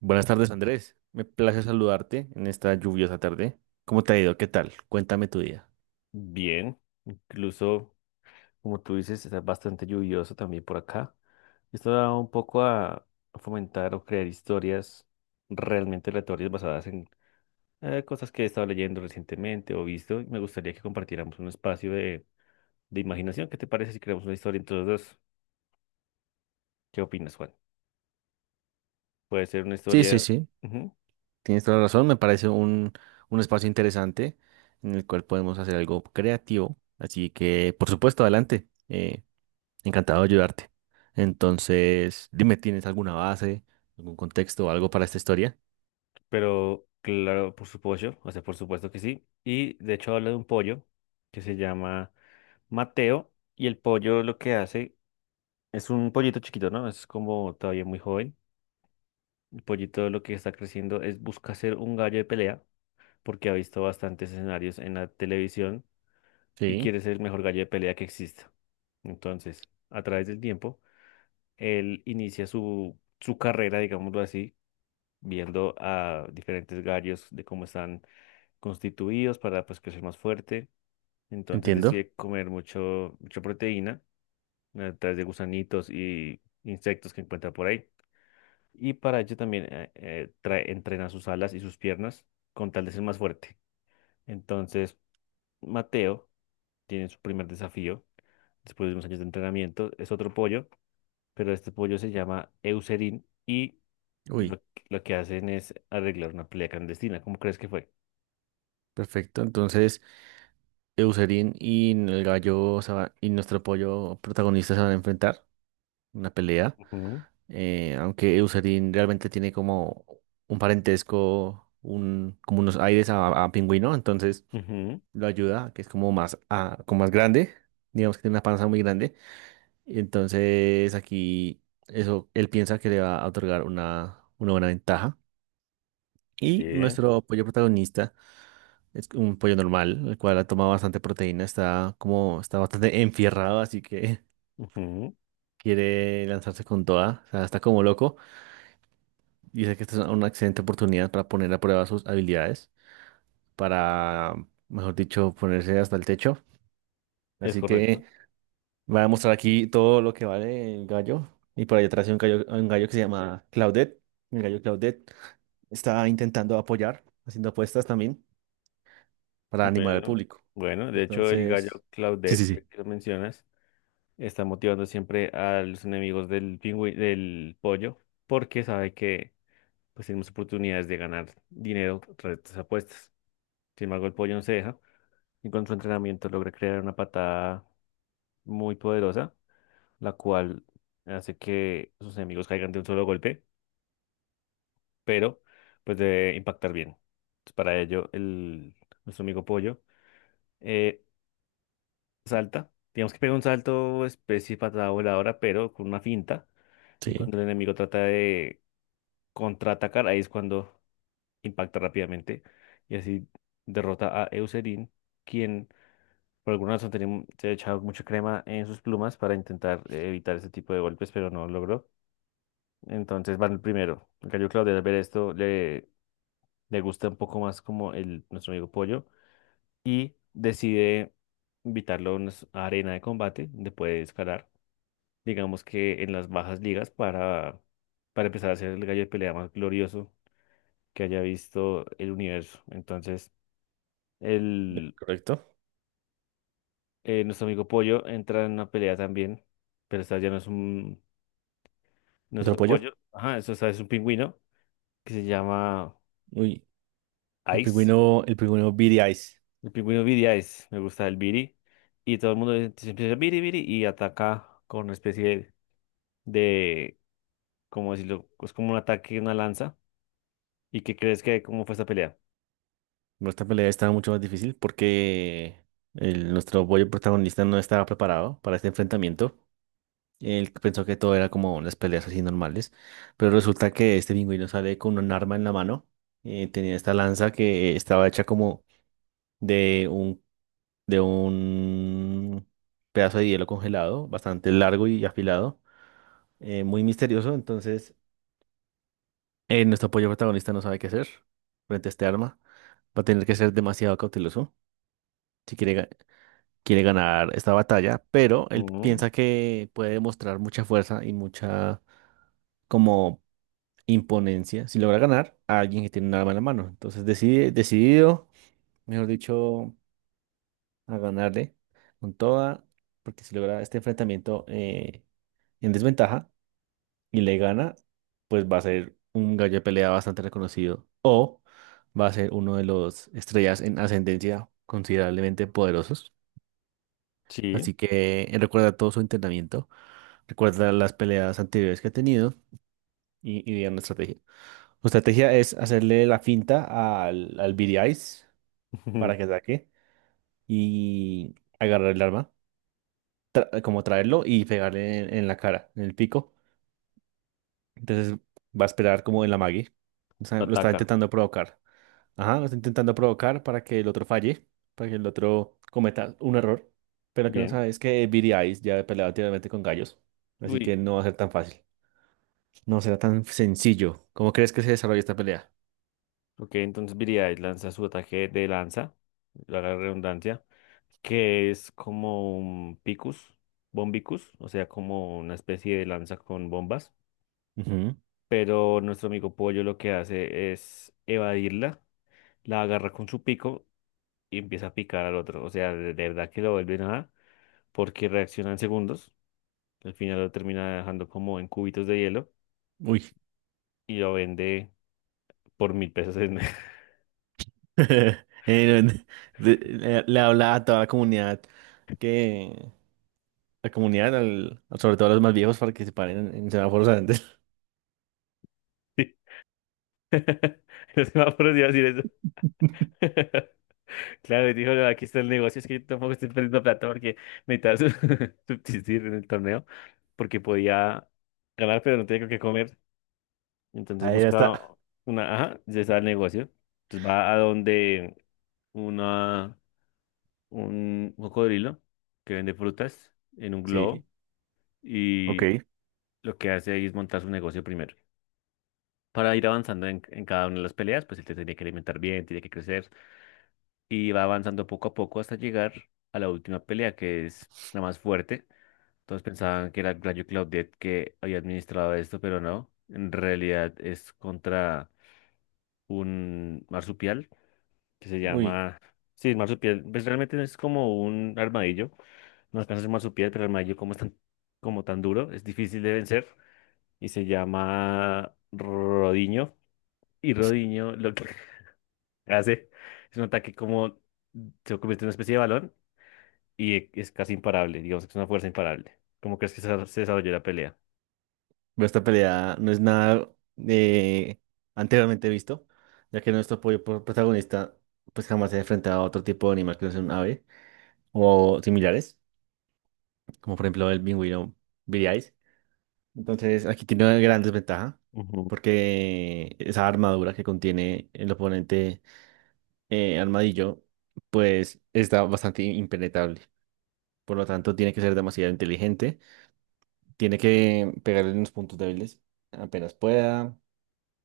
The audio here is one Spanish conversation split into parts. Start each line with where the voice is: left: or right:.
right: Buenas tardes, Andrés. Me place saludarte en esta lluviosa tarde. ¿Cómo te ha ido? ¿Qué tal? Cuéntame tu día.
left: Bien, incluso como tú dices, está bastante lluvioso también por acá. Esto da un poco a fomentar o crear historias realmente aleatorias basadas en cosas que he estado leyendo recientemente o visto. Y me gustaría que compartiéramos un espacio de imaginación. ¿Qué te parece si creamos una historia entre los dos? ¿Qué opinas, Juan? Puede ser una
right: Sí, sí,
left: historia.
right: sí,
left: Ujú.
right: tienes toda la razón. Me parece un espacio interesante en el cual podemos hacer algo creativo. Así que, por supuesto, adelante. Encantado de ayudarte. Entonces, dime, ¿tienes alguna base, algún contexto o algo para esta historia?
left: Pero claro, por supuesto, o sea, por supuesto que sí. Y de hecho habla de un pollo que se llama Mateo y el pollo lo que hace es un pollito chiquito, ¿no? Es como todavía muy joven. El pollito lo que está creciendo es busca ser un gallo de pelea porque ha visto bastantes escenarios en la televisión y
right: Sí,
left: quiere ser el mejor gallo de pelea que exista. Entonces, a través del tiempo, él inicia su carrera, digámoslo así, viendo a diferentes gallos de cómo están constituidos para pues crecer más fuerte. Entonces
right: entiendo.
left: decide comer mucho, mucha proteína a través de gusanitos y insectos que encuentra por ahí. Y para ello también entrena sus alas y sus piernas con tal de ser más fuerte. Entonces, Mateo tiene su primer desafío después de unos años de entrenamiento. Es otro pollo, pero este pollo se llama Eucerin y
right: Uy,
left: lo, lo que hacen es arreglar una pelea clandestina. ¿Cómo crees que fue?
right: perfecto. Entonces, Eucerin y el gallo se va- y nuestro pollo protagonista se van a enfrentar en una pelea.
left: Ujú,
right: Aunque Eucerin realmente tiene como un parentesco, un, como unos aires a pingüino, entonces
left: ujú,
right: lo ayuda, que es como más, como más grande, digamos que tiene una panza muy grande, y entonces aquí eso, él piensa que le va a otorgar una buena ventaja. Y
left: sí,
right: nuestro pollo protagonista es un pollo normal, el cual ha tomado bastante proteína, está bastante enfierrado, así que
left: ujú,
right: quiere lanzarse con toda, o sea, está como loco. Dice que esta es una excelente oportunidad para poner a prueba sus habilidades, para, mejor dicho, ponerse hasta el techo.
left: es
right: Así
left: correcto.
right: que va a mostrar aquí todo lo que vale el gallo. Y por ahí atrás hay un gallo que se llama Claudette. El gallo Claudette está intentando apoyar, haciendo apuestas también para animar al
left: Bueno,
right: público.
left: bueno, de hecho el gallo
right: Entonces, Sí, sí,
left: Claudette, ya
right: sí,
left: que lo mencionas, está motivando siempre a los enemigos del pollo, porque sabe que pues tenemos oportunidades de ganar dinero tras estas apuestas. Sin embargo, el pollo no se deja y con su entrenamiento logra crear una patada muy poderosa, la cual hace que sus enemigos caigan de un solo golpe, pero pues debe impactar bien. Entonces, para ello, nuestro amigo pollo eh, salta. Digamos que pega un salto especie patada voladora, pero con una finta. Y
right: sí,
left: cuando el enemigo trata de contraatacar, ahí es cuando impacta rápidamente y así derrota a Eucerin, quien por alguna razón se ha echado mucha crema en sus plumas para intentar evitar ese tipo de golpes, pero no lo logró. Entonces van el primero. El gallo Claudio al ver esto le gusta un poco más como nuestro amigo Pollo y decide invitarlo a arena de combate donde puede escalar, digamos que en las bajas ligas para, empezar a hacer el gallo de pelea más glorioso que haya visto el universo. Entonces, el,
right: correcto.
left: nuestro amigo Pollo entra en una pelea también, pero esta ya no es
right: Otro
left: otro
right: apoyo.
left: pollo. Ajá, eso esta es un pingüino que se llama
right: Uy,
left: Ice.
right: el pingüino Beady Eyes.
left: El pingüino Viri Ice, me gusta el Viri. Y todo el mundo se empieza a Viri, Viri y ataca con una especie de, ¿cómo decirlo? Es como un ataque, una lanza. ¿Y qué crees que cómo fue esta pelea?
right: Bueno, esta pelea estaba mucho más difícil porque nuestro bollo protagonista no estaba preparado para este enfrentamiento. Él pensó que todo era como unas peleas así normales, pero resulta que este pingüino sale con un arma en la mano. Tenía esta lanza que estaba hecha como de un, de un pedazo de hielo congelado, bastante largo y afilado, muy misterioso. Entonces, nuestro pollo protagonista no sabe qué hacer frente a este arma. Va a tener que ser demasiado cauteloso si quiere ganar esta batalla, pero él
left: Ujú,
right: piensa que puede demostrar mucha fuerza y mucha como imponencia si logra ganar a alguien que tiene un arma en la mano. Entonces decide, decidido, mejor dicho, a ganarle con toda, porque si logra este enfrentamiento en desventaja y le gana, pues va a ser un gallo de pelea bastante reconocido o va a ser uno de los estrellas en ascendencia considerablemente poderosos.
left: sí,
right: Así que recuerda todo su entrenamiento, recuerda las peleas anteriores que ha tenido y diga una estrategia. Su estrategia es hacerle la finta al Billy Eyes para que ataque y agarrar el arma, como traerlo y pegarle en la cara, en el pico. Entonces va a esperar como en la Maggie. O sea,
left: lo
right: lo está
left: ataca.
right: intentando provocar. Ajá, está intentando provocar para que el otro falle, para que el otro cometa un error. Pero lo que no
left: Bien.
right: sabe es que Billy Eyes ya ha peleado anteriormente con gallos, así
left: Uy.
right: que no va a ser tan fácil. No será tan sencillo. ¿Cómo crees que se desarrolla esta pelea?
left: Ok, entonces Viridian lanza su ataque de lanza, la redundancia, que es como un Picus, Bombicus, o sea, como una especie de lanza con bombas.
right: Ujú.
left: Pero nuestro amigo Pollo lo que hace es evadirla, la agarra con su pico y empieza a picar al otro. O sea, de verdad que lo vuelve nada, porque reacciona en segundos. Al final lo termina dejando como en cubitos de hielo
right: Uy.
left: y lo vende por 1.000 pesos en.
right: No, le, le habla a toda la comunidad que la comunidad, sobre todo a los más viejos, para que se paren en semáforos antes.
left: No se me ha ocurrido decir eso. Claro, y dijo: "No, aquí está el negocio, es que yo tampoco estoy perdiendo plata porque necesitaba subsistir en el torneo, porque podía ganar, pero no tenía con qué comer. Entonces
right: Ahí ya
left: busca
right: está.
left: una, ajá, ya está el negocio. Entonces va a donde una, un cocodrilo que vende frutas en un
right: Sí.
left: globo
right: Ok.
left: y lo que hace ahí es montar su negocio primero. Para ir avanzando en cada una de las peleas, pues él te tiene que alimentar bien, tiene que crecer. Y va avanzando poco a poco hasta llegar a la última pelea, que es la más fuerte. Todos pensaban que era Gladio Claudette que había administrado esto, pero no. En realidad es contra un marsupial que se
right: Uy.
left: llama... Sí, el marsupial, pues realmente no es como un armadillo. No alcanza a ser marsupial, pero el armadillo como es tan, como tan duro, es difícil de vencer. Y se llama Rodiño. Y Rodiño lo que hace es un ataque como... Se convierte en una especie de balón y es casi imparable, digamos que es una fuerza imparable. ¿Cómo crees que se desarrolló la pelea?
right: Pero esta pelea no es nada eh, anteriormente visto, ya que nuestro protagonista pues jamás se ha enfrentado a otro tipo de animal que no sea un ave o similares, como por ejemplo el pingüino viriáis. Entonces aquí tiene una gran desventaja,
left: Ujú.
right: porque esa armadura que contiene el oponente armadillo pues está bastante impenetrable. Por lo tanto, tiene que ser demasiado inteligente, tiene que pegarle en los puntos débiles apenas pueda.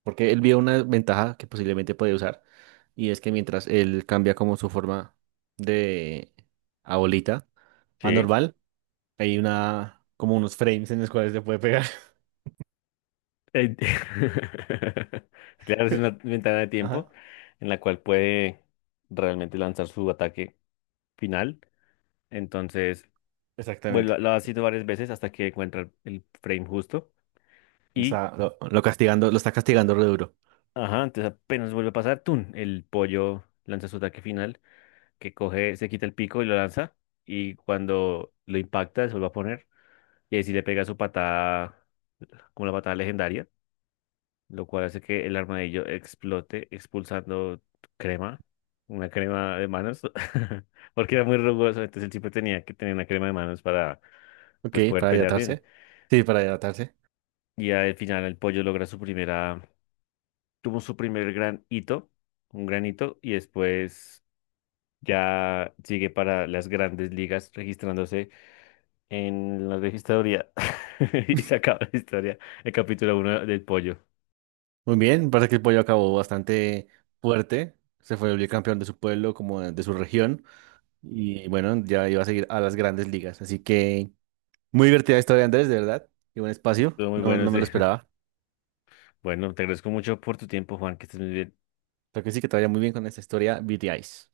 right: Porque él vio una ventaja que posiblemente puede usar. Y es que mientras él cambia como su forma de a bolita a
left: Sí.
right: normal, hay una como unos frames en los cuales le puede pegar.
left: Eh, Claro, es una ventana de
right: Ajá,
left: tiempo en la cual puede realmente lanzar su ataque final. Entonces, bueno, lo,
right: exactamente.
left: lo ha sido varias veces hasta que encuentra el frame justo.
right: O
left: Y,
right: sea, lo castigando, lo está castigando re duro.
left: ajá, entonces apenas vuelve a pasar, ¡tun! El pollo lanza su ataque final, que coge, se quita el pico y lo lanza. Y cuando lo impacta, se vuelve a poner. Y ahí sí le pega su patada, como la patada legendaria, lo cual hace que el armadillo explote, expulsando crema, una crema de manos, porque era muy rugoso, entonces él siempre tenía que tener una crema de manos para
right: Ok,
left: pues poder
right: para
left: pelear bien.
right: hidratarse. Sí, para hidratarse.
left: Y al final el pollo logra su primera, tuvo su primer gran hito, un gran hito, y después ya sigue para las grandes ligas registrándose en la vieja historia. Y se acaba la historia, el capítulo uno del pollo.
right: Muy bien, parece que el pollo acabó bastante fuerte, se fue el campeón de su pueblo, como de su región, y bueno, ya iba a seguir a las grandes ligas. Así que muy divertida historia, Andrés, de verdad, y buen espacio,
left: Estuvo muy
right: no,
left: bueno
right: no me lo
left: ese.
right: esperaba.
left: Bueno, te agradezco mucho por tu tiempo, Juan, que estés muy bien.
right: Pero que sí, que te vaya muy bien con esta historia, BTIs.